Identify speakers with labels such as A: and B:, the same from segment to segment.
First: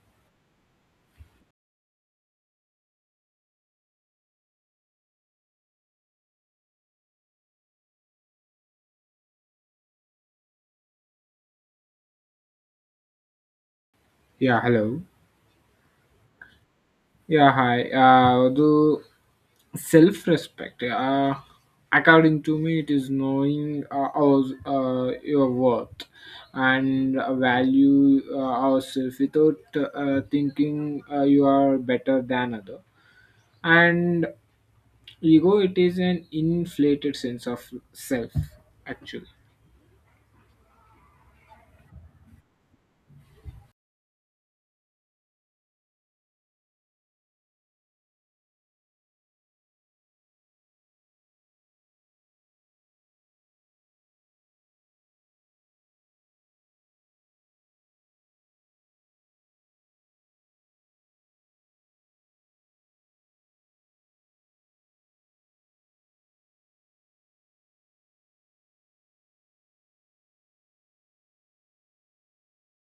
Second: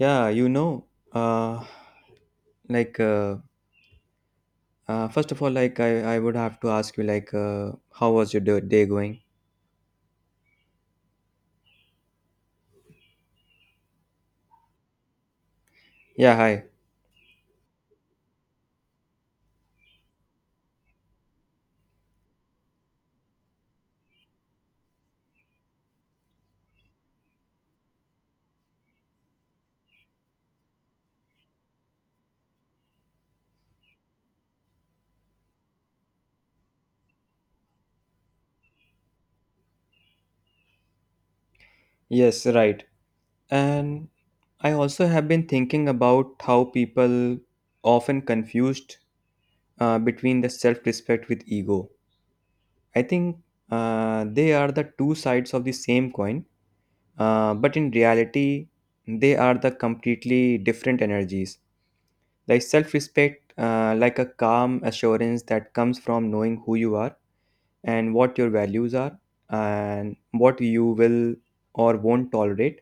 A: Yeah, you know, uh, like first of all, like I would have to ask you, how was your day going?
B: Yeah, hello.
A: Yeah, hi.
B: Yeah, hi. The self respect, according to me, it is knowing your worth and value ourselves without thinking you are better than other. And ego, it is an inflated sense of self, actually.
A: Yes, right. And I also have been thinking about how people often confused between the self-respect with ego. I think they are the two sides of the same coin, but in reality, they are the completely different energies. Like self respect, like a calm assurance that comes from knowing who you are and what your values are and what you will or won't tolerate.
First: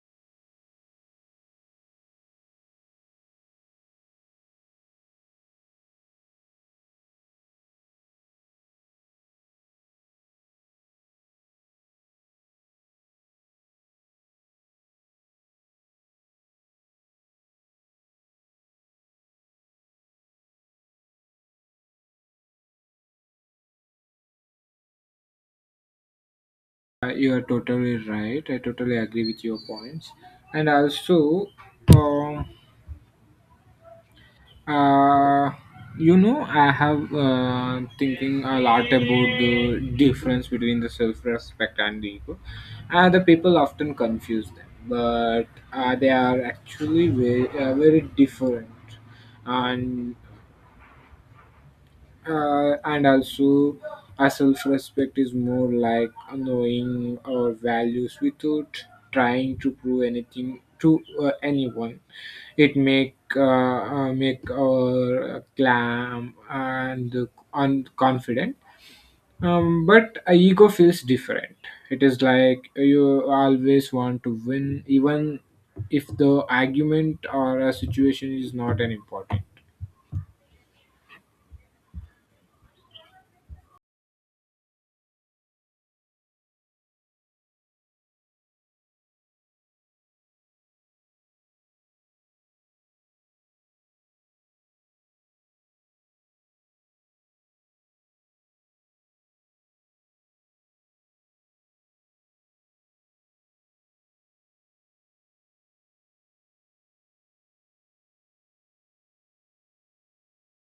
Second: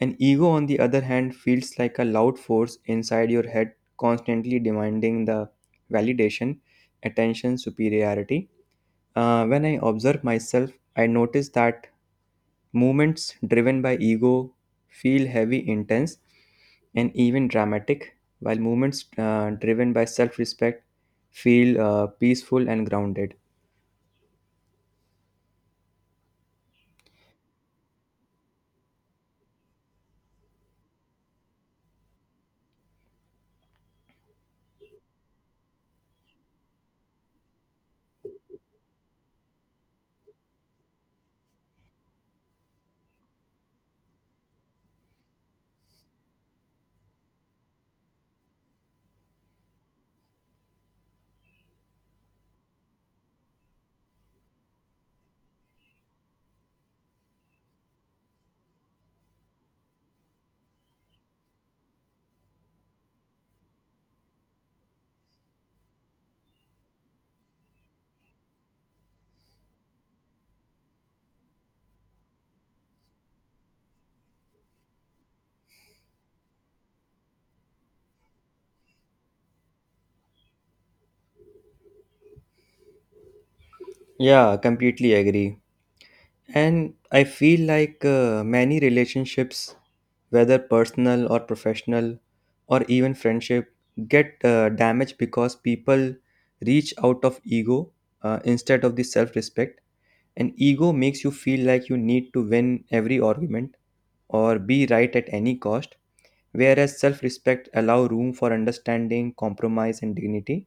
A: An ego, on the other hand, feels like a loud force inside your head, constantly demanding the validation, attention, superiority. When I observe myself, I notice that movements driven by ego feel heavy, intense, and even dramatic, while movements driven by self respect feel peaceful and grounded.
B: You are totally right. I totally agree with your points. And also, um, Uh, I have thinking a lot about the difference between the self-respect and the ego. The people often confuse them, but they are actually very different. And and also our self-respect is more like knowing our values without trying to prove anything to anyone. It make make our calm and confident, but a ego feels different. It is like you always want to win even if the argument or a situation is not an important.
A: Yeah, completely agree. And I feel like many relationships, whether personal or professional, or even friendship, get damaged because people reach out of ego instead of the self respect. And ego makes you feel like you need to win every argument or be right at any cost, whereas self respect allow room for understanding, compromise, and dignity.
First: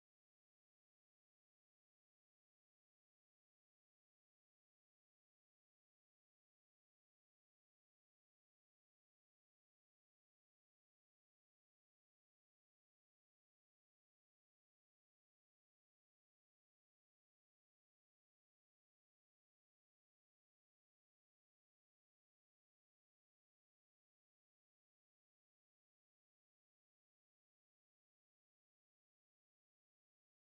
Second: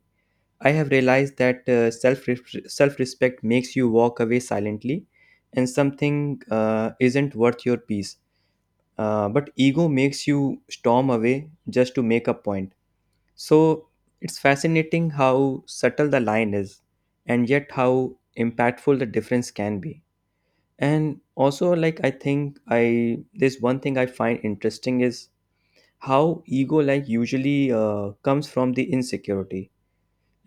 A: I have realized that self respect makes you walk away silently, and something isn't worth your peace. But ego makes you storm away just to make a point. So it's fascinating how subtle the line is, and yet how impactful the difference can be. And also, like I think I this one thing I find interesting is how ego, like, usually comes from the insecurity,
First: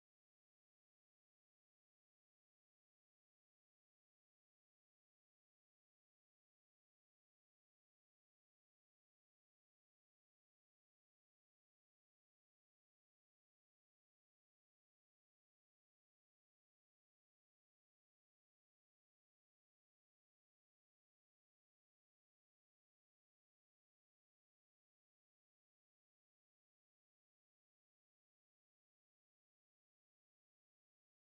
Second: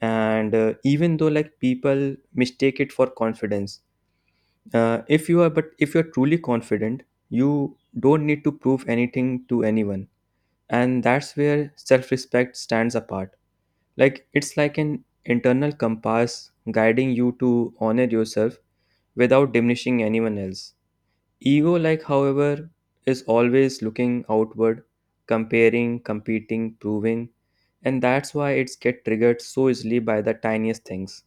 A: and even though, like, people mistake it for confidence. If you are truly confident, you don't need to prove anything to anyone, and that's where self-respect stands apart. Like, it's like an internal compass guiding you to honor yourself without diminishing anyone else. Ego, like, however, is always looking outward, comparing, competing, proving, and that's why it's get triggered so easily by the tiniest things.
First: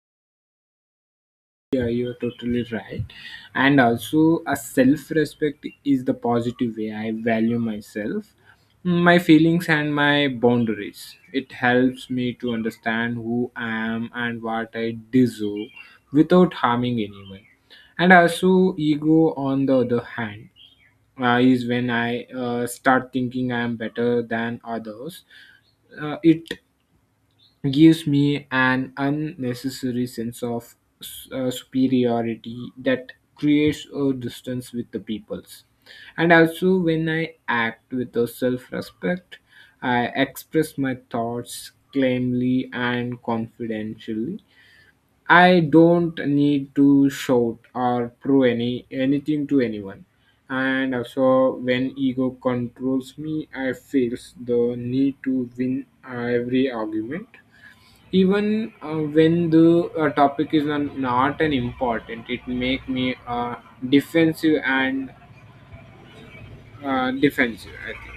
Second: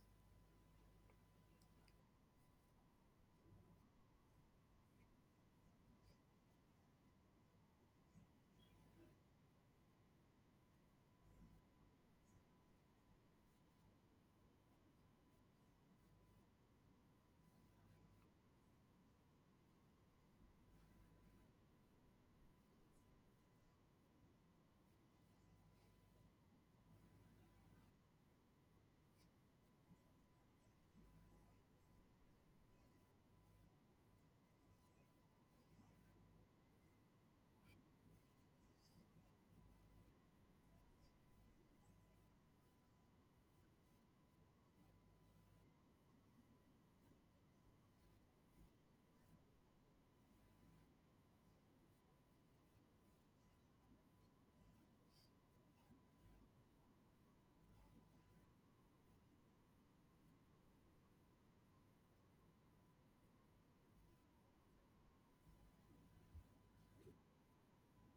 B: Yeah, you're totally right. And also, a self respect is the positive way I value myself, my feelings, and my boundaries. It helps me to understand who I am and what I deserve without harming anyone. And also, ego, on the other hand, is when I start thinking I am better than others. It gives me an unnecessary sense of superiority that creates a distance with the peoples. And also when I act with a self-respect, I express my thoughts calmly and confidentially. I don't need to shout or prove anything to anyone. And also when ego controls me, I feel the need to win every argument even when the topic is not an important. It make me defensive and defensive, I think.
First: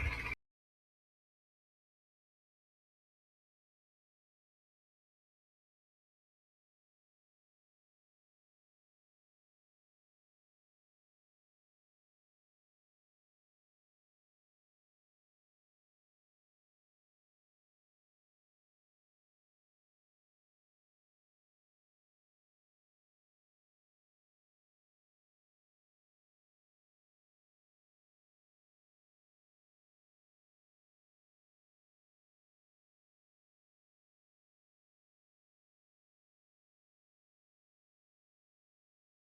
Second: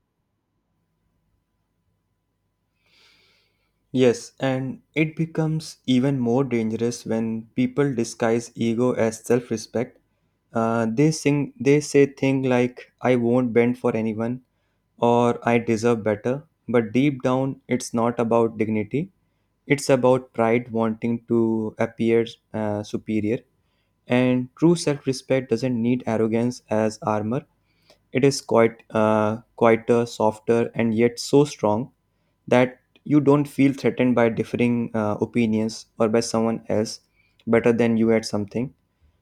A: Yes, and it becomes even more dangerous when people disguise ego as self-respect. They say things like "I won't bend for anyone" or "I deserve better," but deep down, it's not about dignity. It's about pride wanting to appear superior. And true self-respect doesn't need arrogance as armor. It is quite quieter, softer, and yet so strong that you don't feel threatened by differing opinions or by someone else better than you at something.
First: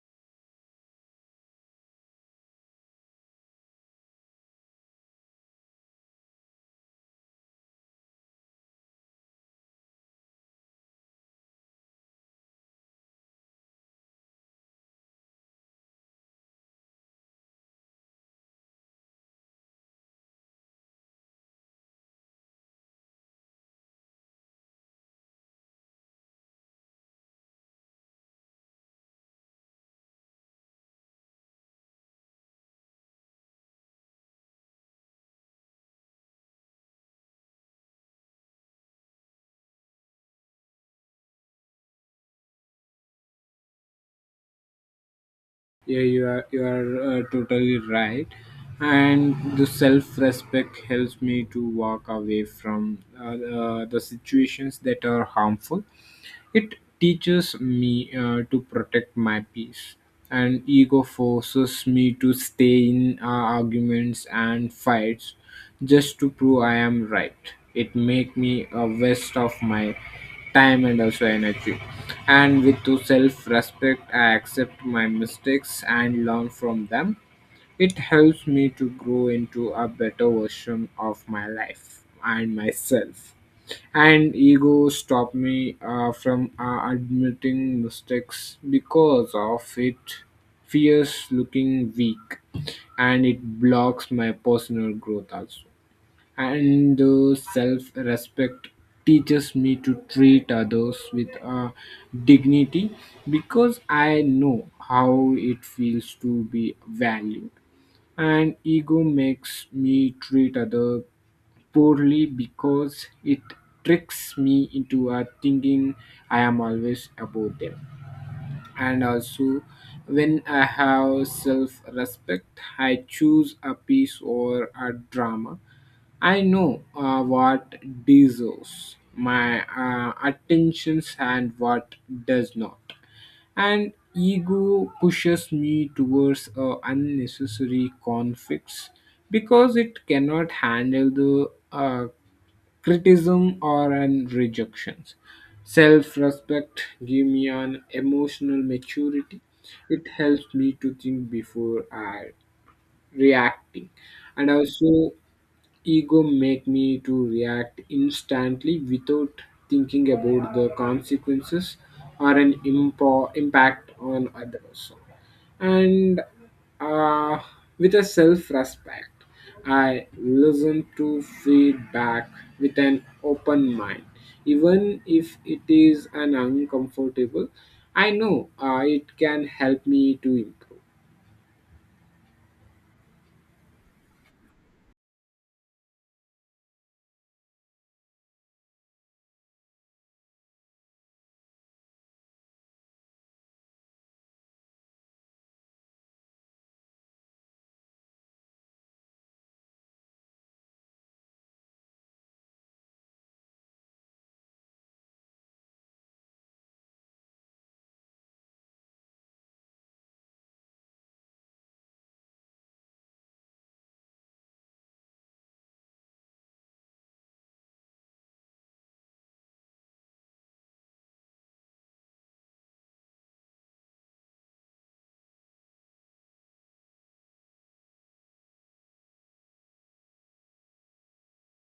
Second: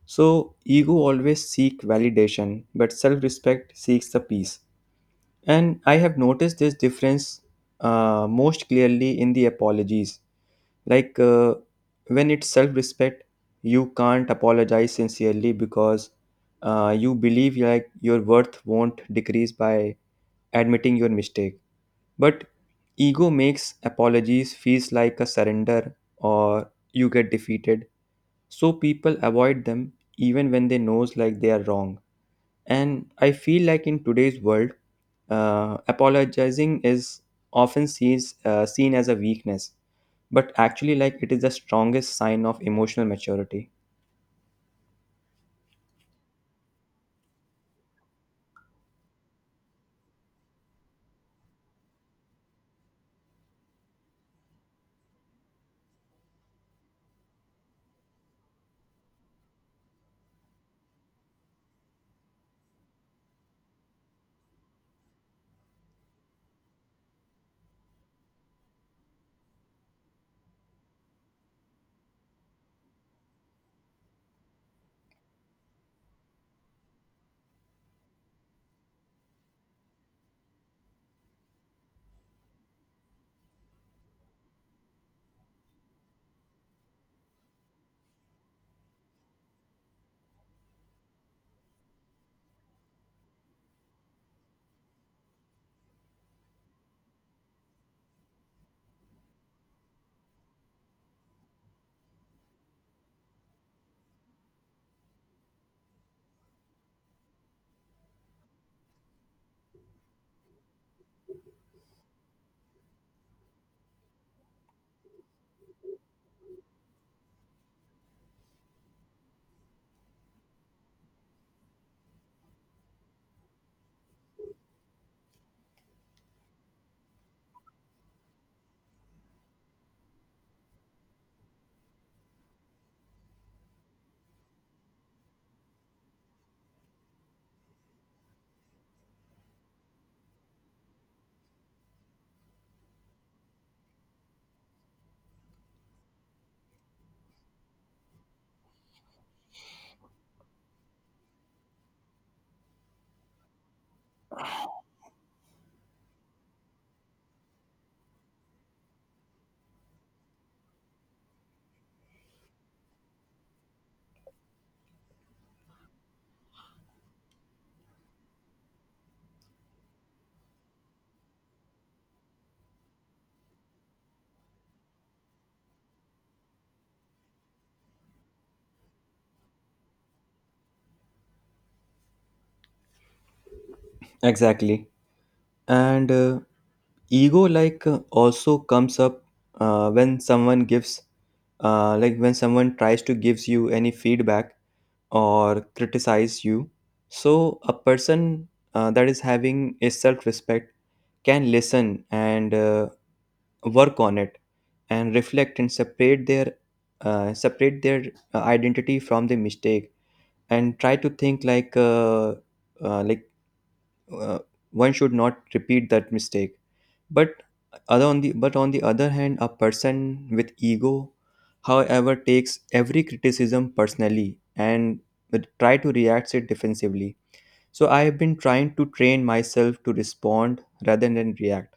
A: So ego always seek validation, but self-respect seeks the peace. And I have noticed this difference most clearly in the apologies. Like uh, when it's self respect, you can't apologize sincerely because you believe, like, your worth won't decrease by admitting your mistake. But ego makes apologies feels like a surrender or you get defeated. So people avoid them even when they knows like they are wrong. And I feel like in today's world, apologizing is often seen as a weakness, but actually, like, it is the strongest sign of emotional maturity.
B: Yeah, you are totally right. And the self respect helps me to walk away from the situations that are harmful. It teaches me to protect my peace, and ego forces me to stay in arguments and fights just to prove I am right. It make me a waste of my time and also energy. And with to self-respect, I accept my mistakes and learn from them. It helps me to grow into a better version of my life and myself. And ego stopped me from admitting mistakes because of it fears looking weak, and it blocks my personal growth also. And the self-respect teaches me to treat others with dignity because I know how it feels to be valued. And ego makes me treat other poorly because it tricks me into thinking I am always above them. And also, when I have self respect, I choose a piece or a drama. I know what deserves my attentions and what does not. And ego pushes me towards unnecessary conflicts because it cannot handle the criticism or an rejections. Self-respect give me an emotional maturity. It helps me to think before I reacting. And also, ego make me to react instantly without thinking about the consequences or an impact on others. And uh, with a self-respect, I listen to feedback with an open mind, even if it is an uncomfortable. I know it can help me to improve.
A: Exactly. and Ego, like, also comes up when someone gives like when someone tries to gives you any feedback or criticize you. So a person that is having a self-respect can listen and work on it and reflect and separate their identity from the mistake and try to think like uh, one should not repeat that mistake. But other on the but on the other hand, a person with ego, however, takes every criticism personally and would try to react it defensively. So I have been trying to train myself to respond rather than react,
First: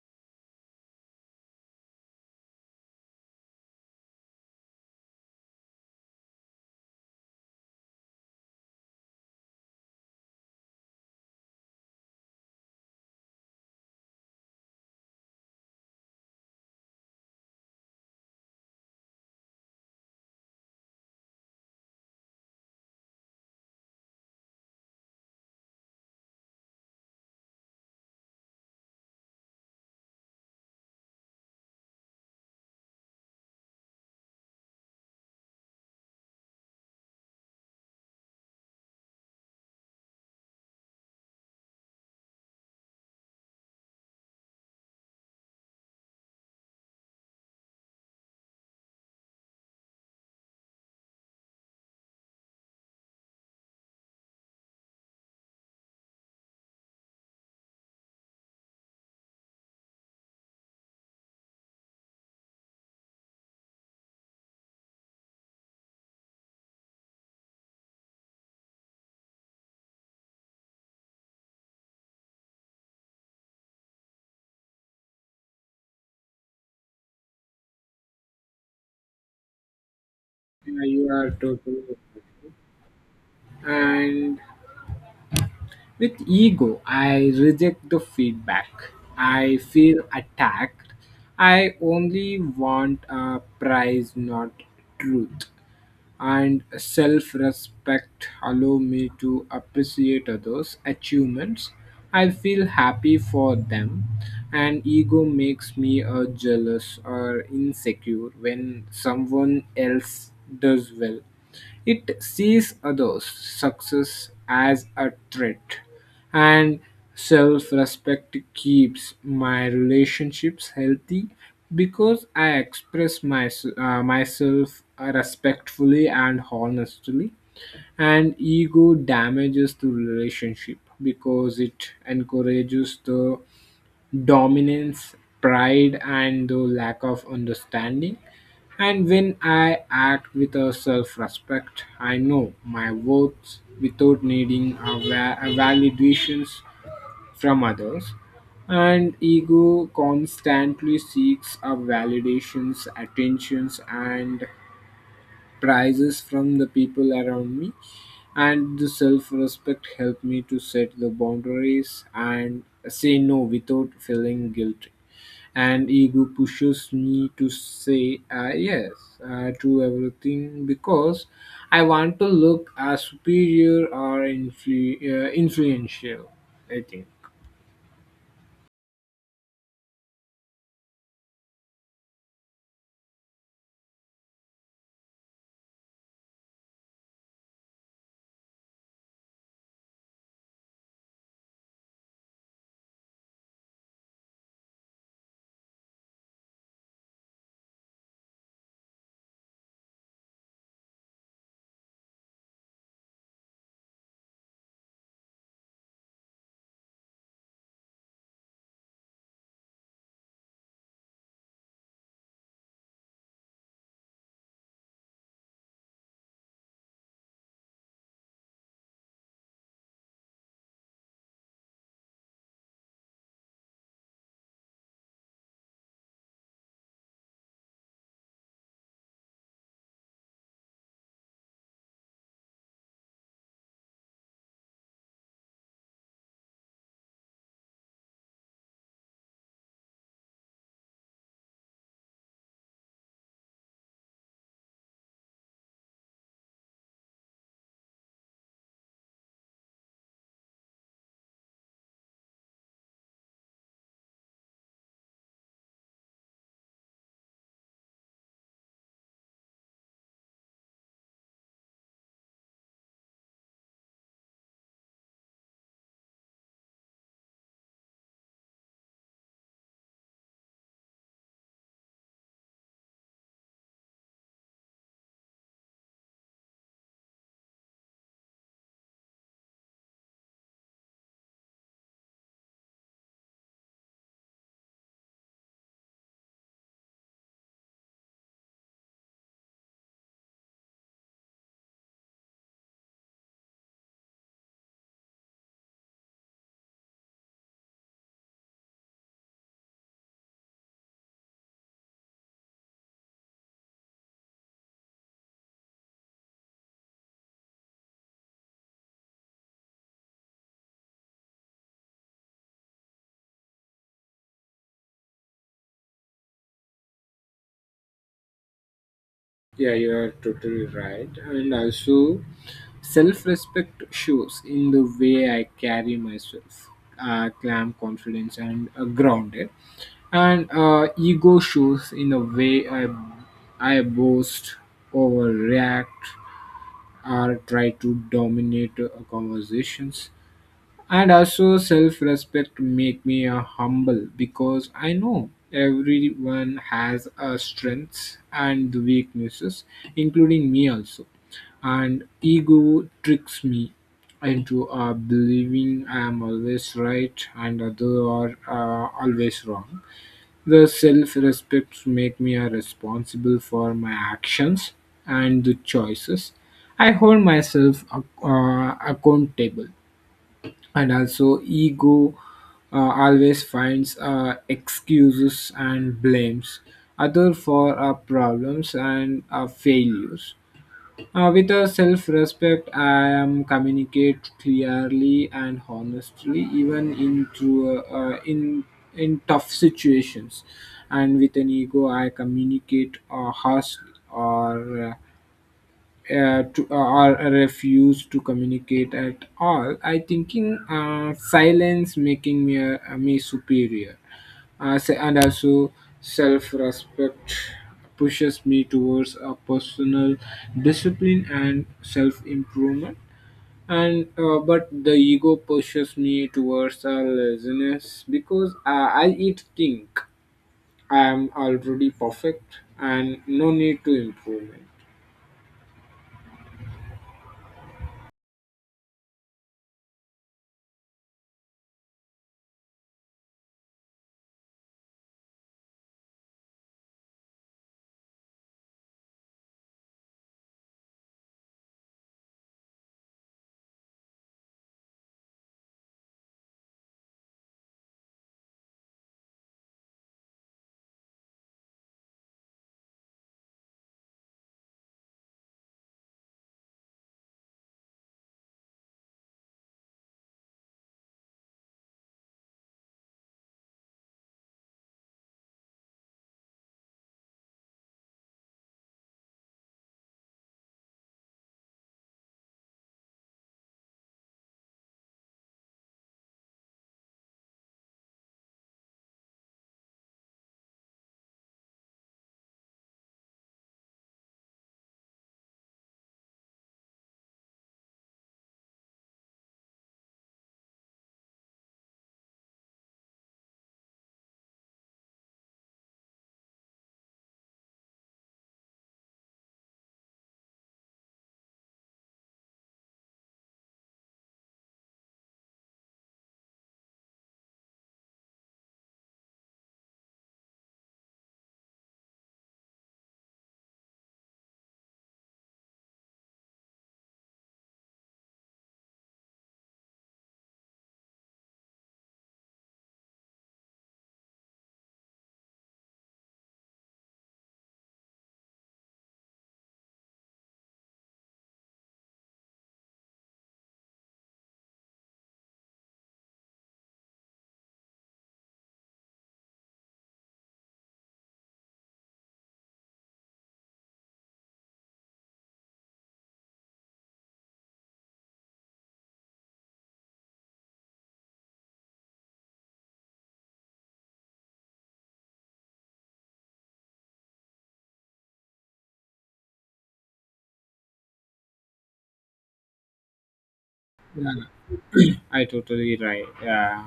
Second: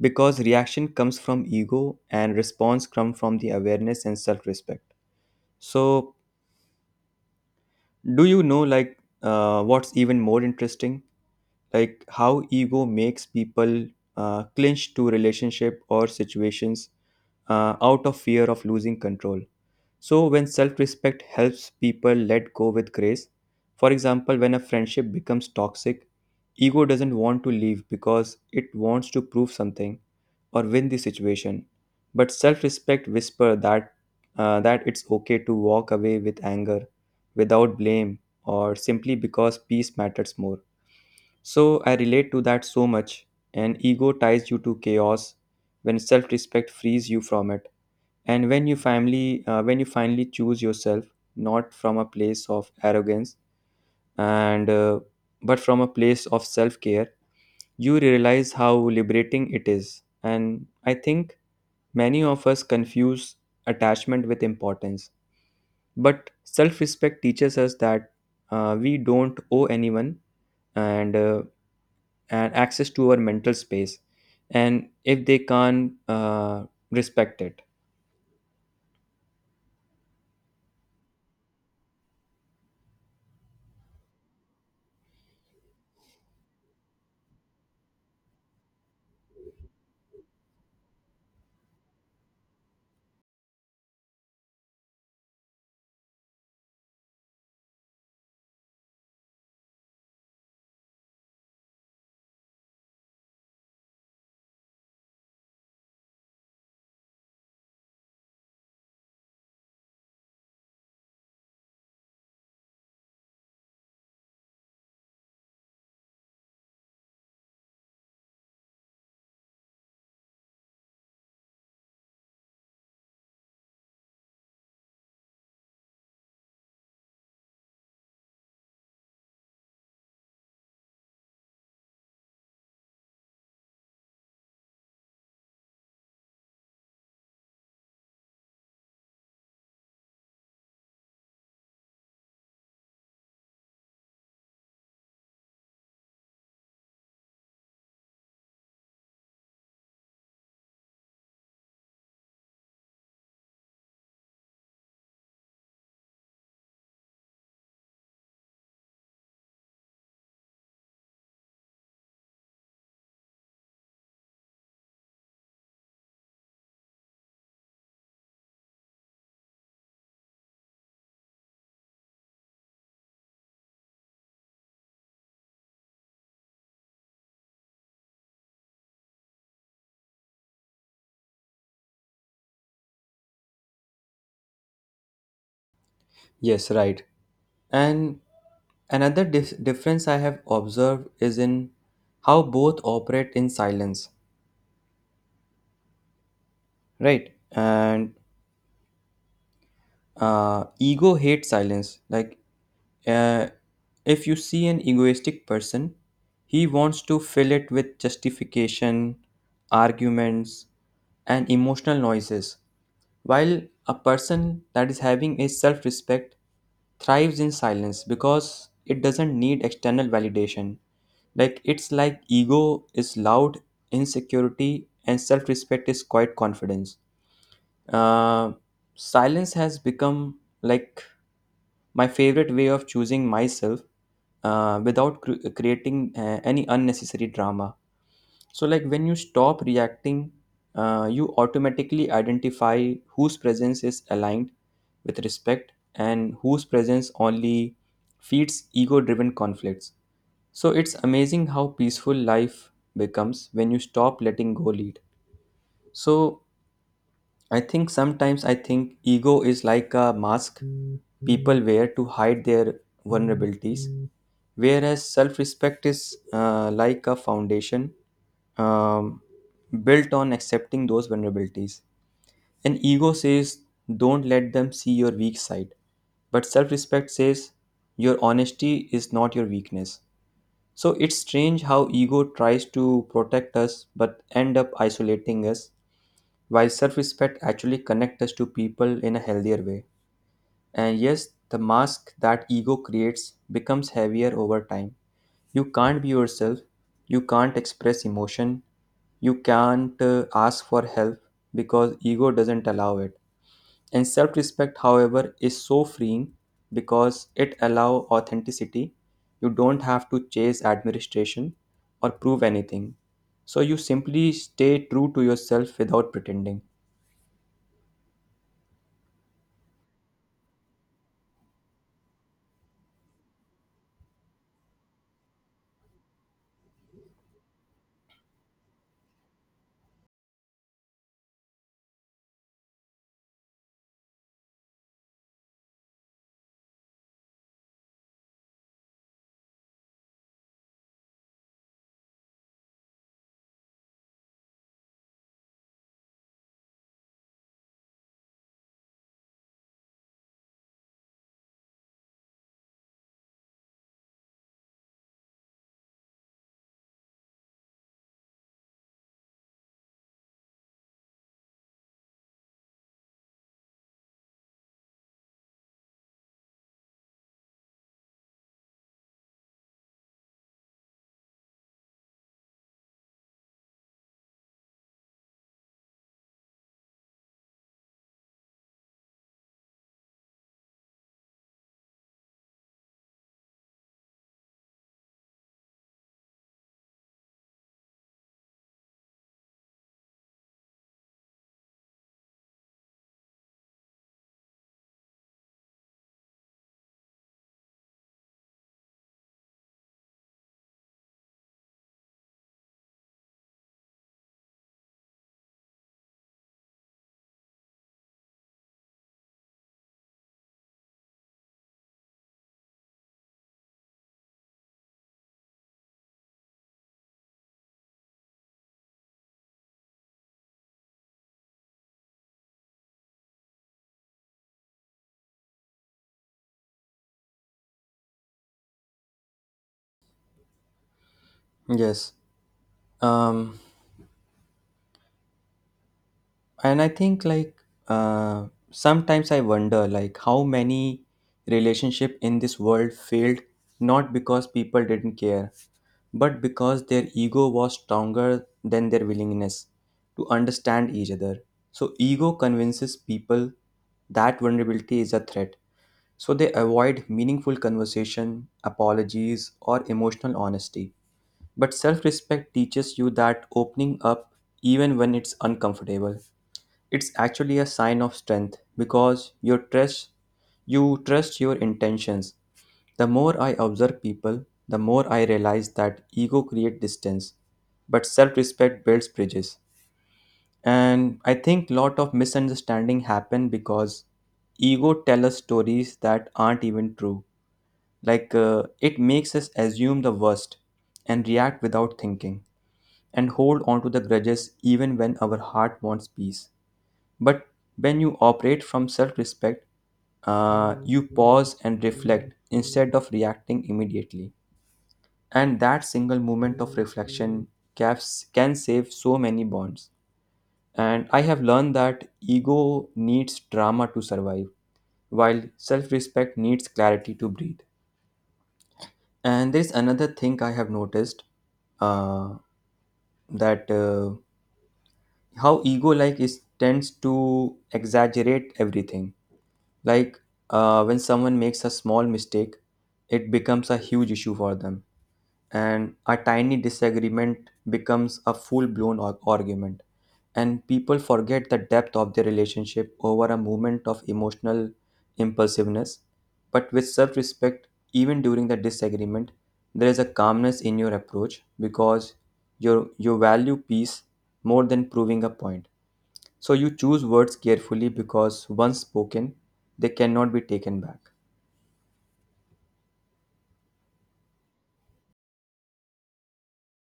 A: because reaction comes from ego and response comes from the awareness and self-respect. So, do you know, what's even more interesting, like how ego makes people clinch to relationship or situations out of fear of losing control. So when self-respect helps people let go with grace. For example, when a friendship becomes toxic, ego doesn't want to leave because it wants to prove something or win the situation. But self-respect whisper that, that it's okay to walk away with anger, without blame, or simply because peace matters more. So I relate to that so much. And ego ties you to chaos, when self-respect frees you from it. And when you finally choose yourself, not from a place of arrogance, and but from a place of self-care, you realize how liberating it is. And I think many of us confuse attachment with importance. But self-respect teaches us that we don't owe anyone and uh, and access to our mental space, and if they can't respect it.
B: Yeah, you are totally right. and With ego, I reject the feedback. I feel attacked. I only want a prize, not truth. And self respect allow me to appreciate others' achievements. I feel happy for them, and ego makes me jealous or insecure when someone else does well. It sees others' success as a threat, and self respect keeps my relationships healthy because I express myself respectfully and honestly. And ego damages the relationship because it encourages the dominance, pride, and the lack of understanding. And when I act with a self respect, I know my worth without needing a validations from others. And ego constantly seeks a validations, attentions, and prizes from the people around me. And the self respect helped me to set the boundaries and say no without feeling guilty. And ego pushes me to say yes to everything because I want to look as superior or influential, I think.
A: Yes, right. And another difference I have observed is in how both operate in silence, right? And ego hates silence. Uh, if you see an egoistic person, he wants to fill it with justification, arguments, and emotional noises, while a person that is having a self-respect thrives in silence because it doesn't need external validation. Like, it's like ego is loud, insecurity, and self respect is quiet confidence. Uh, Silence has become like my favorite way of choosing myself without creating any unnecessary drama. So, like, when you stop reacting, you automatically identify whose presence is aligned with respect and whose presence only feeds ego driven conflicts. So, it's amazing how peaceful life becomes when you stop letting go lead. So, I think sometimes I think ego is like a mask people wear to hide their vulnerabilities, whereas self respect is like a foundation um, built on accepting those vulnerabilities. And ego says, don't let them see your weak side. But self respect says, your honesty is not your weakness. So it's strange how ego tries to protect us but end up isolating us, while self respect actually connects us to people in a healthier way. And yes, the mask that ego creates becomes heavier over time. You can't be yourself, you can't express emotion, you can't ask for help, because ego doesn't allow it. And self respect, however, is so freeing because it allows authenticity. You don't have to chase admiration or prove anything. So you simply stay true to yourself without pretending.
B: Yeah, you are totally right. And also, self respect shows in the way I carry myself, calm, confidence, and grounded. And ego shows in the way I boast, overreact, or try to dominate conversations. And also self-respect make me humble because I know everyone has strengths and weaknesses, including me also. And ego tricks me into believing I am always right and others are always wrong. The self respect make me a responsible for my actions and the choices. I hold myself accountable. And also ego always finds excuses and blames other for our problems and our failures. With a self-respect, I am communicate clearly and honestly, even in through in tough situations. And with an ego, I communicate harshly or refuse to communicate at all. I thinking silence making me superior, and also self respect pushes me towards a personal discipline and self improvement. And But the ego pushes me towards a laziness because I it think I am already perfect and no need to improvement.
A: Yes. Um, and I think like sometimes I wonder like how many relationship in this world failed not because people didn't care, but because their ego was stronger than their willingness to understand each other. So ego convinces people that vulnerability is a threat, so they avoid meaningful conversation, apologies, or emotional honesty. But self-respect teaches you that opening up, even when it's uncomfortable, it's actually a sign of strength because you trust your intentions. The more I observe people, the more I realize that ego creates distance, but self-respect builds bridges. And I think lot of misunderstanding happen because ego tell us stories that aren't even true. It makes us assume the worst and react without thinking and hold on to the grudges even when our heart wants peace. But when you operate from self respect, you pause and reflect instead of reacting immediately. And that single moment of reflection can save so many bonds. And I have learned that ego needs drama to survive, while self respect needs clarity to breathe. And there's another thing I have noticed uh, that how ego, like, is tends to exaggerate everything. Like when someone makes a small mistake, it becomes a huge issue for them, and a tiny disagreement becomes a full blown argument. And people forget the depth of their relationship over a moment of emotional impulsiveness. But with self respect, even during the disagreement, there is a calmness in your approach because you value peace more than proving a point. So you choose words carefully because once spoken, they cannot be taken back.
B: I totally right.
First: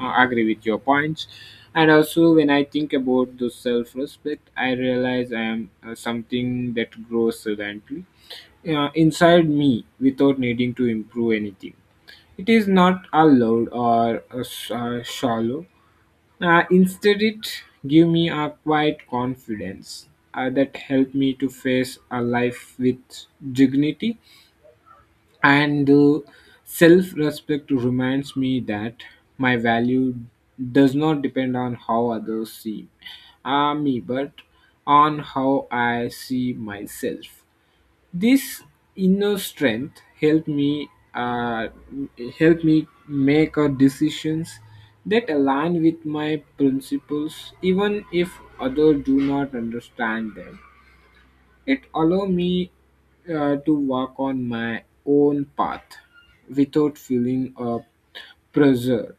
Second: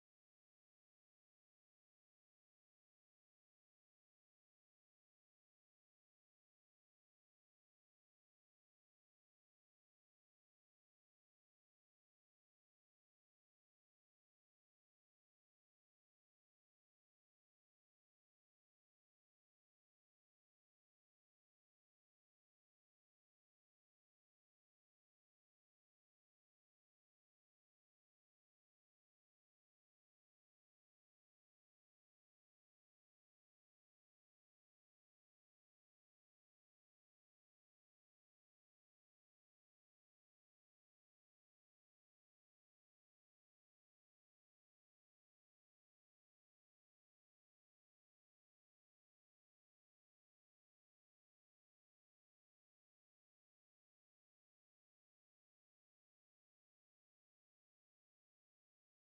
B: I agree with your points. And also, when I think about the self-respect, I realize I am something that grows silently inside me without needing to improve anything. It is not a loud or shallow. Instead, it give me a quiet confidence that helped me to face a life with dignity. And the self respect reminds me that my value does not depend on how others see me, but on how I see myself. This inner strength uh, help me make decisions that align with my principles even if others do not understand them. It allow me to walk on my own path without feeling pressure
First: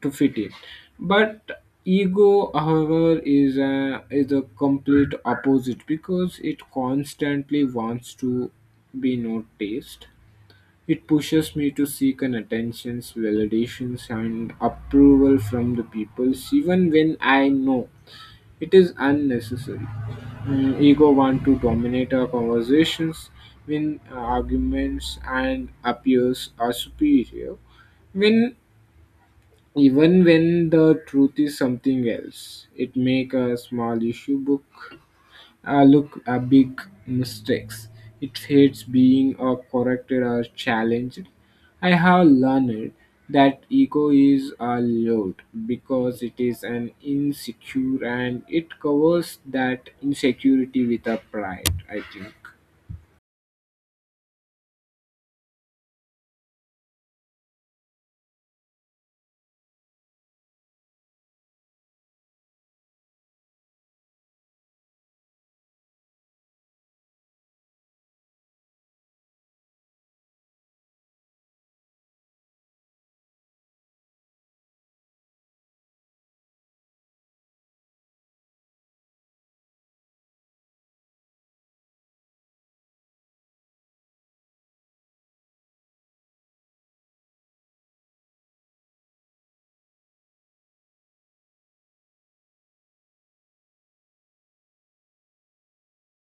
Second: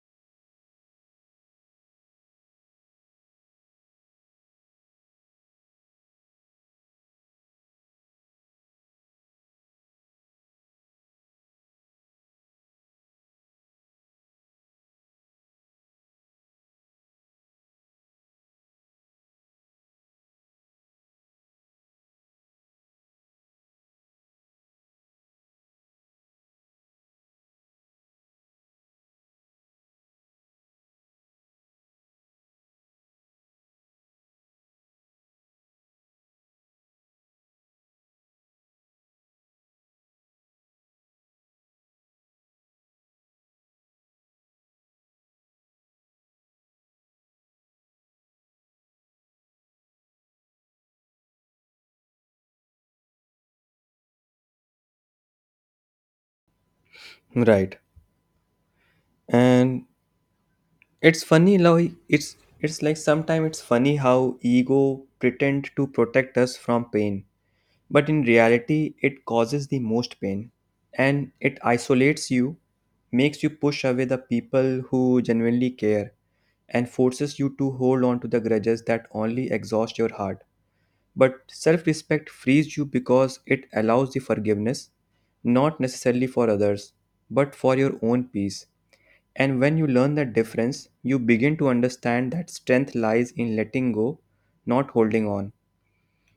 B: to fit in. But ego, however, is a complete opposite because it constantly wants to be noticed. It pushes me to seek an attention, validations, and approval from the people, even when I know it is unnecessary. Mm, ego want to dominate our conversations, win arguments, and appears are superior. When Even when the truth is something else, it make a small issue book look, a big mistakes. It hates being corrected or challenged. I have learned that ego is a load because it is an insecure and it covers that insecurity with a pride, I think.
A: Right. And it's funny how he- it's like sometimes it's funny how ego pretend to protect us from pain, but in reality it causes the most pain and it isolates you, makes you push away the people who genuinely care and forces you to hold on to the grudges that only exhaust your heart. But self respect frees you because it allows the forgiveness, not necessarily for others, but for your own peace. And when you learn that difference, you begin to understand that strength lies in letting go, not holding on.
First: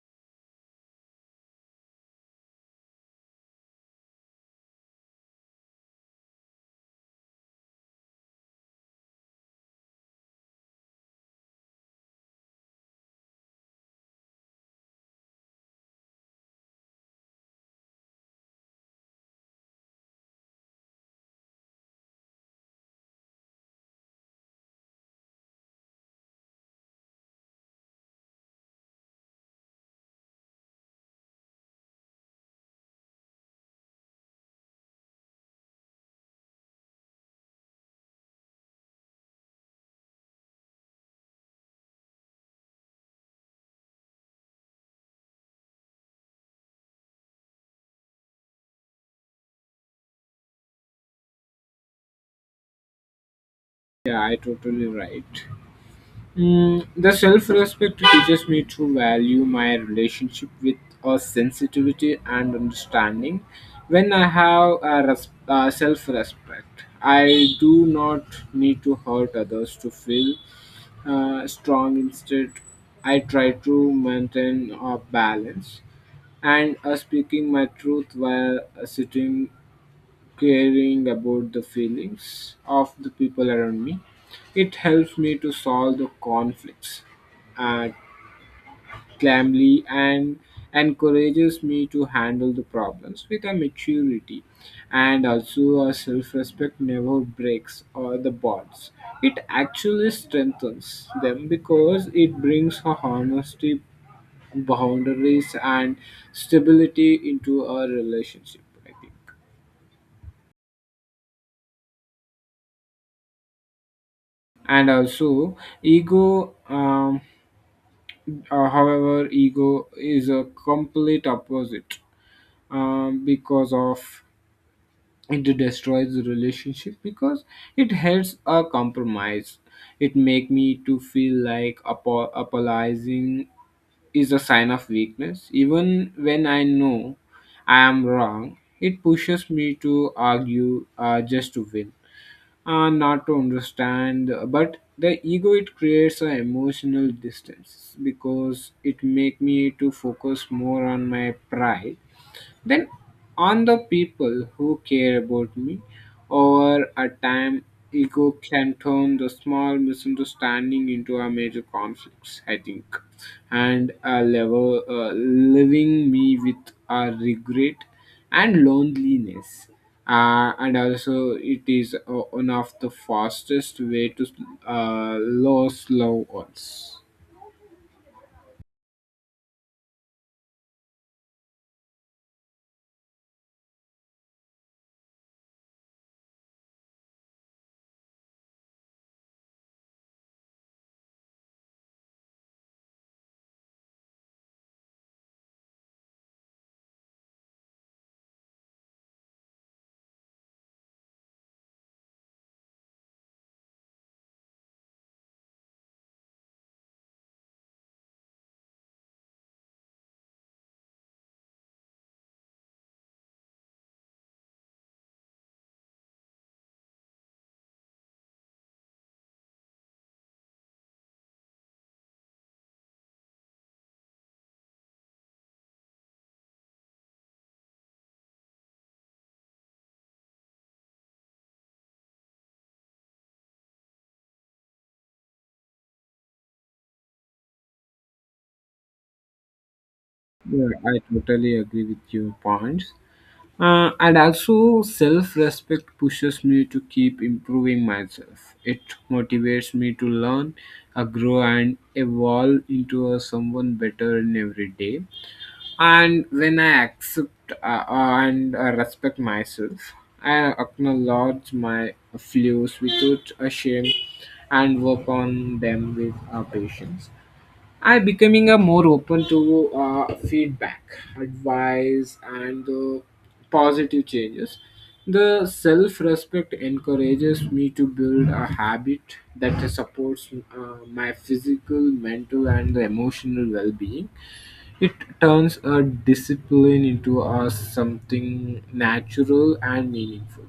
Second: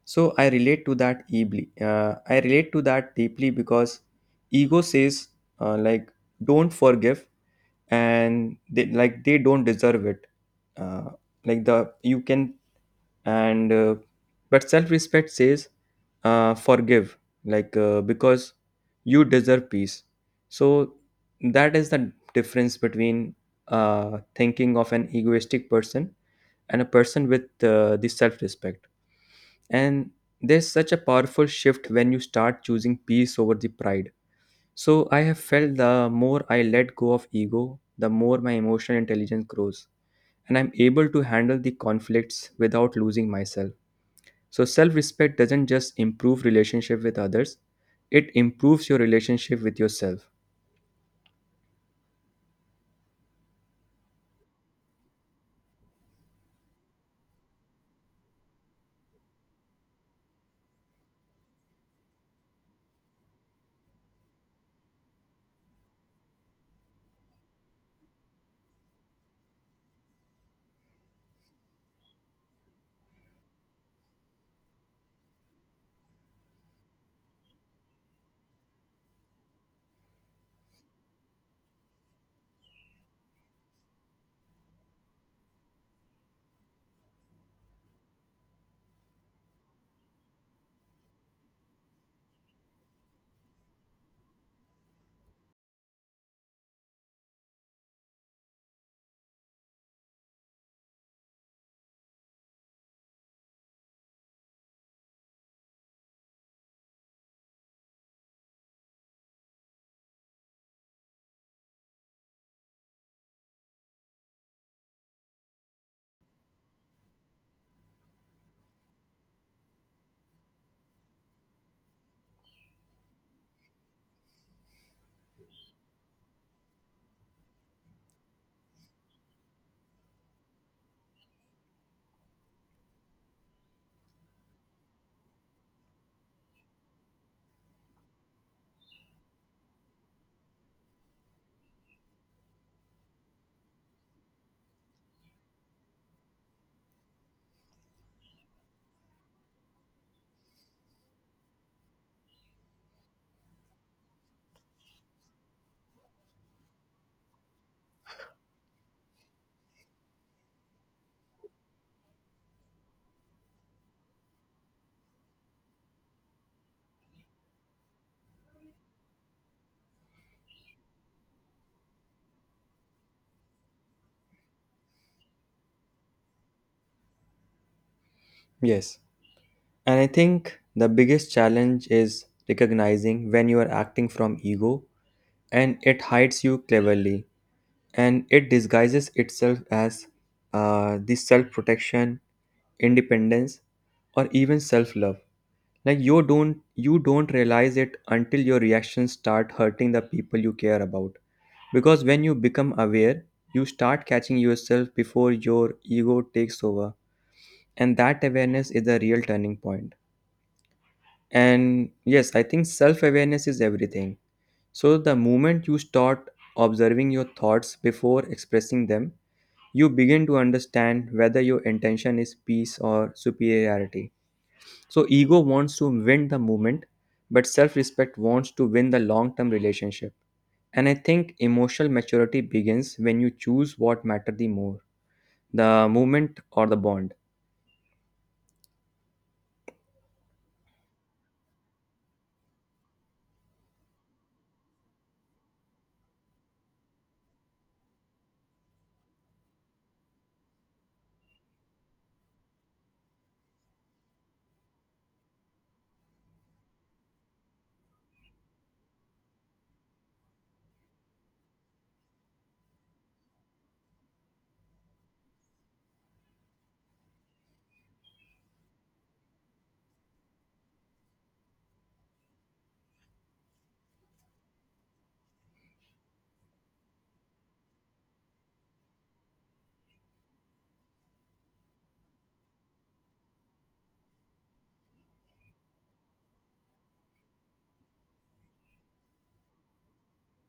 A: So I relate to that deeply. I relate to that deeply because ego says, uh, like don't forgive, and they like they don't deserve it. Uh, like the you can and but self-respect says, forgive, because you deserve peace. So that is the difference between thinking of an egoistic person and a person with the self-respect. And there's such a powerful shift when you start choosing peace over the pride. So I have felt, the more I let go of ego, the more my emotional intelligence grows, and I'm able to handle the conflicts without losing myself. So self-respect doesn't just improve relationship with others, it improves your relationship with yourself.
B: Yeah, I totally right. Mm, the self respect teaches me to value my relationship with a sensitivity and understanding. When I have self respect, I do not need to hurt others to feel strong. Instead, I try to maintain a balance and speaking my truth while sitting caring about the feelings of the people around me. It helps me to solve the conflicts uh, calmly and encourages me to handle the problems with a maturity. And also a self-respect never breaks or the bonds. It actually strengthens them because it brings a honesty, boundaries, and stability into a relationship, I think. And also ego um, uh, however ego is a complete opposite, because of it destroys the relationship because it helps a compromise. It make me to feel like apologizing is a sign of weakness even when I know I am wrong. It pushes me to argue just to win and not to understand. But the ego, it creates an emotional distance because it make me to focus more on my pride then on the people who care about me. Over a time, ego can turn the small misunderstanding into a major conflicts, I think, and a level leaving me with a regret and loneliness. And also, it is one of the fastest way to uh, lose loved ones.
A: Yes. And I think the biggest challenge is recognizing when you are acting from ego, and it hides you cleverly, and it disguises itself as the self protection, independence, or even self love. Like, you don't realize it until your reactions start hurting the people you care about, because when you become aware you start catching yourself before your ego takes over, and that awareness is the real turning point. And yes, I think self awareness is everything. So the moment you start observing your thoughts before expressing them, you begin to understand whether your intention is peace or superiority. So ego wants to win the movement, but self-respect wants to win the long-term relationship. And I think emotional maturity begins when you choose what matter the more, the movement or the bond.
B: Yeah, I totally agree with your points. And also, self respect pushes me to keep improving myself. It motivates me to learn, grow, and evolve into a someone better in every day. And when I accept and respect myself, I acknowledge my flaws without a shame and work on them with patience. I becoming a more open to feedback, advice, and the positive changes. The self-respect encourages me to build a habit that supports my physical, mental, and the emotional well-being. It turns a discipline into a something natural and meaningful.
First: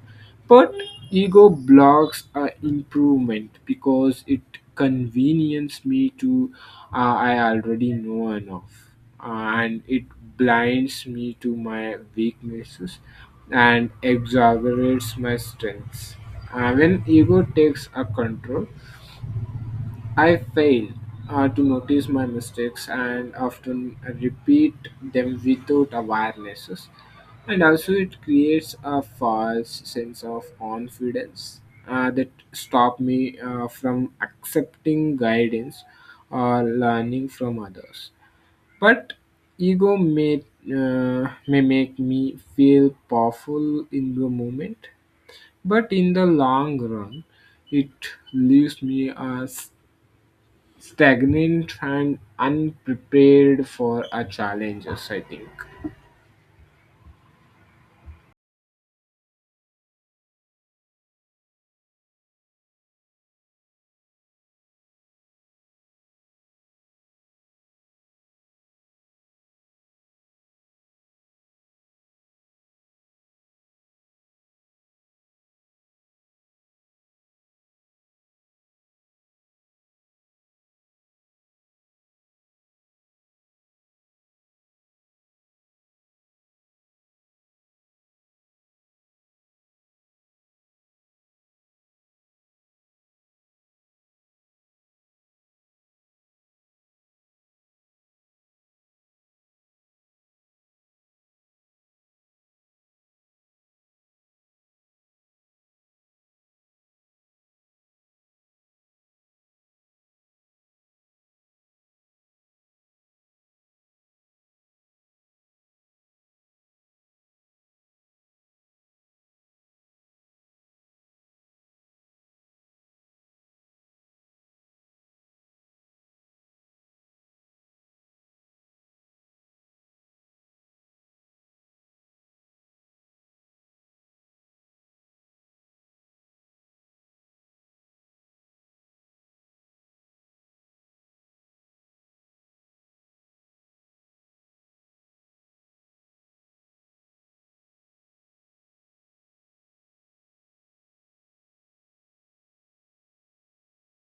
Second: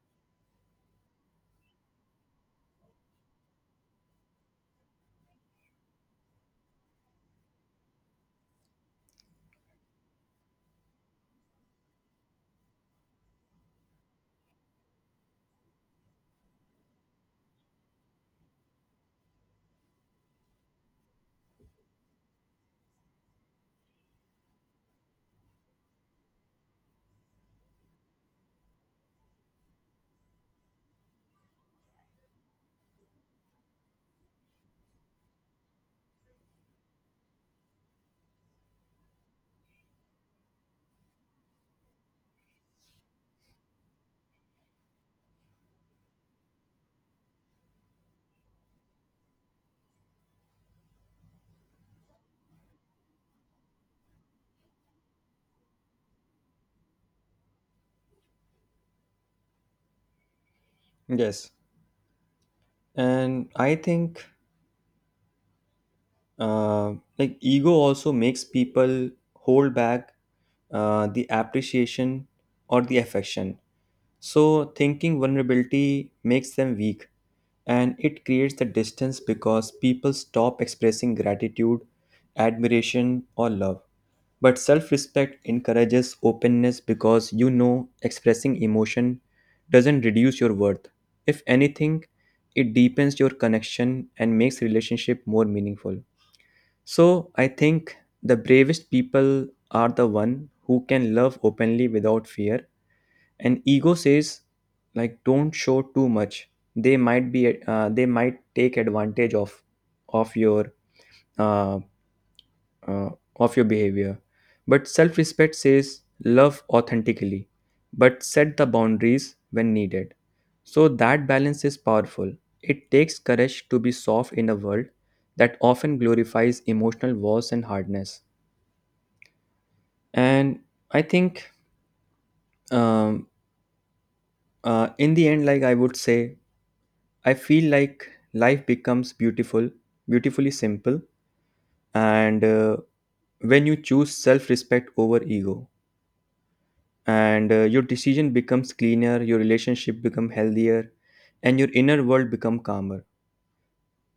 B: But ego blocks improvement because it convenience me to I already know enough, and it blinds me to my weaknesses and exaggerates my strengths. When ego takes a control, I fail to notice my mistakes and often repeat them without awarenesses. And also, it creates a false sense of confidence that stop me from accepting guidance or learning from others. But ego may make me feel powerful in the moment, but in the long run, it leaves me as stagnant and unprepared for our challenges, I think.
A: Yes, and I think like ego also makes people hold back the appreciation or the affection. So thinking vulnerability makes them weak, and it creates the distance because people stop expressing gratitude, admiration, or love. But self respect encourages openness because you know expressing emotion doesn't reduce your worth. If anything, it deepens your connection and makes relationship more meaningful. So I think the bravest people are the one who can love openly without fear. And ego says, like, don't show too much, they might take advantage of of your uh, uh, your behavior. But self respect says, love authentically but set the boundaries when needed. So that balance is powerful. It takes courage to be soft in a world that often glorifies emotional wars and hardness. And I think, um, in the end, like, I would say, I feel like life becomes beautiful, beautifully simple, and when you choose self-respect over ego, and your decision becomes cleaner, your relationship become healthier, and your inner world become calmer.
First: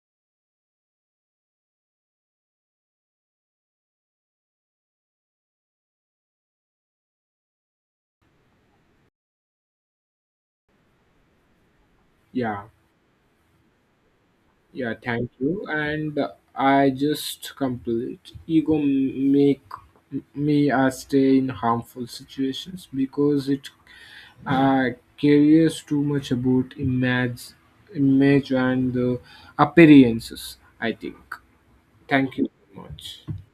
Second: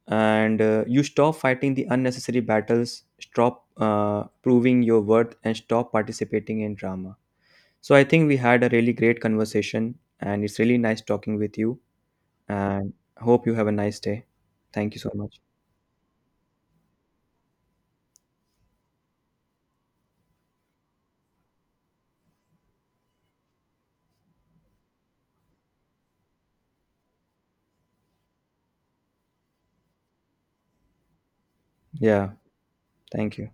A: And You stop fighting the unnecessary battles, stop proving your worth, and stop participating in drama. So I think we had a really great conversation, and it's really nice talking with you.
B: Yeah.
A: And hope you have a nice day.
B: Yeah,
A: Thank you so
B: thank
A: much.
B: you. And I just complete ego make me stay in harmful situations because it uh, cares too much about image and the appearances, I think.
A: Yeah.
B: Thank you very much.
A: Thank you.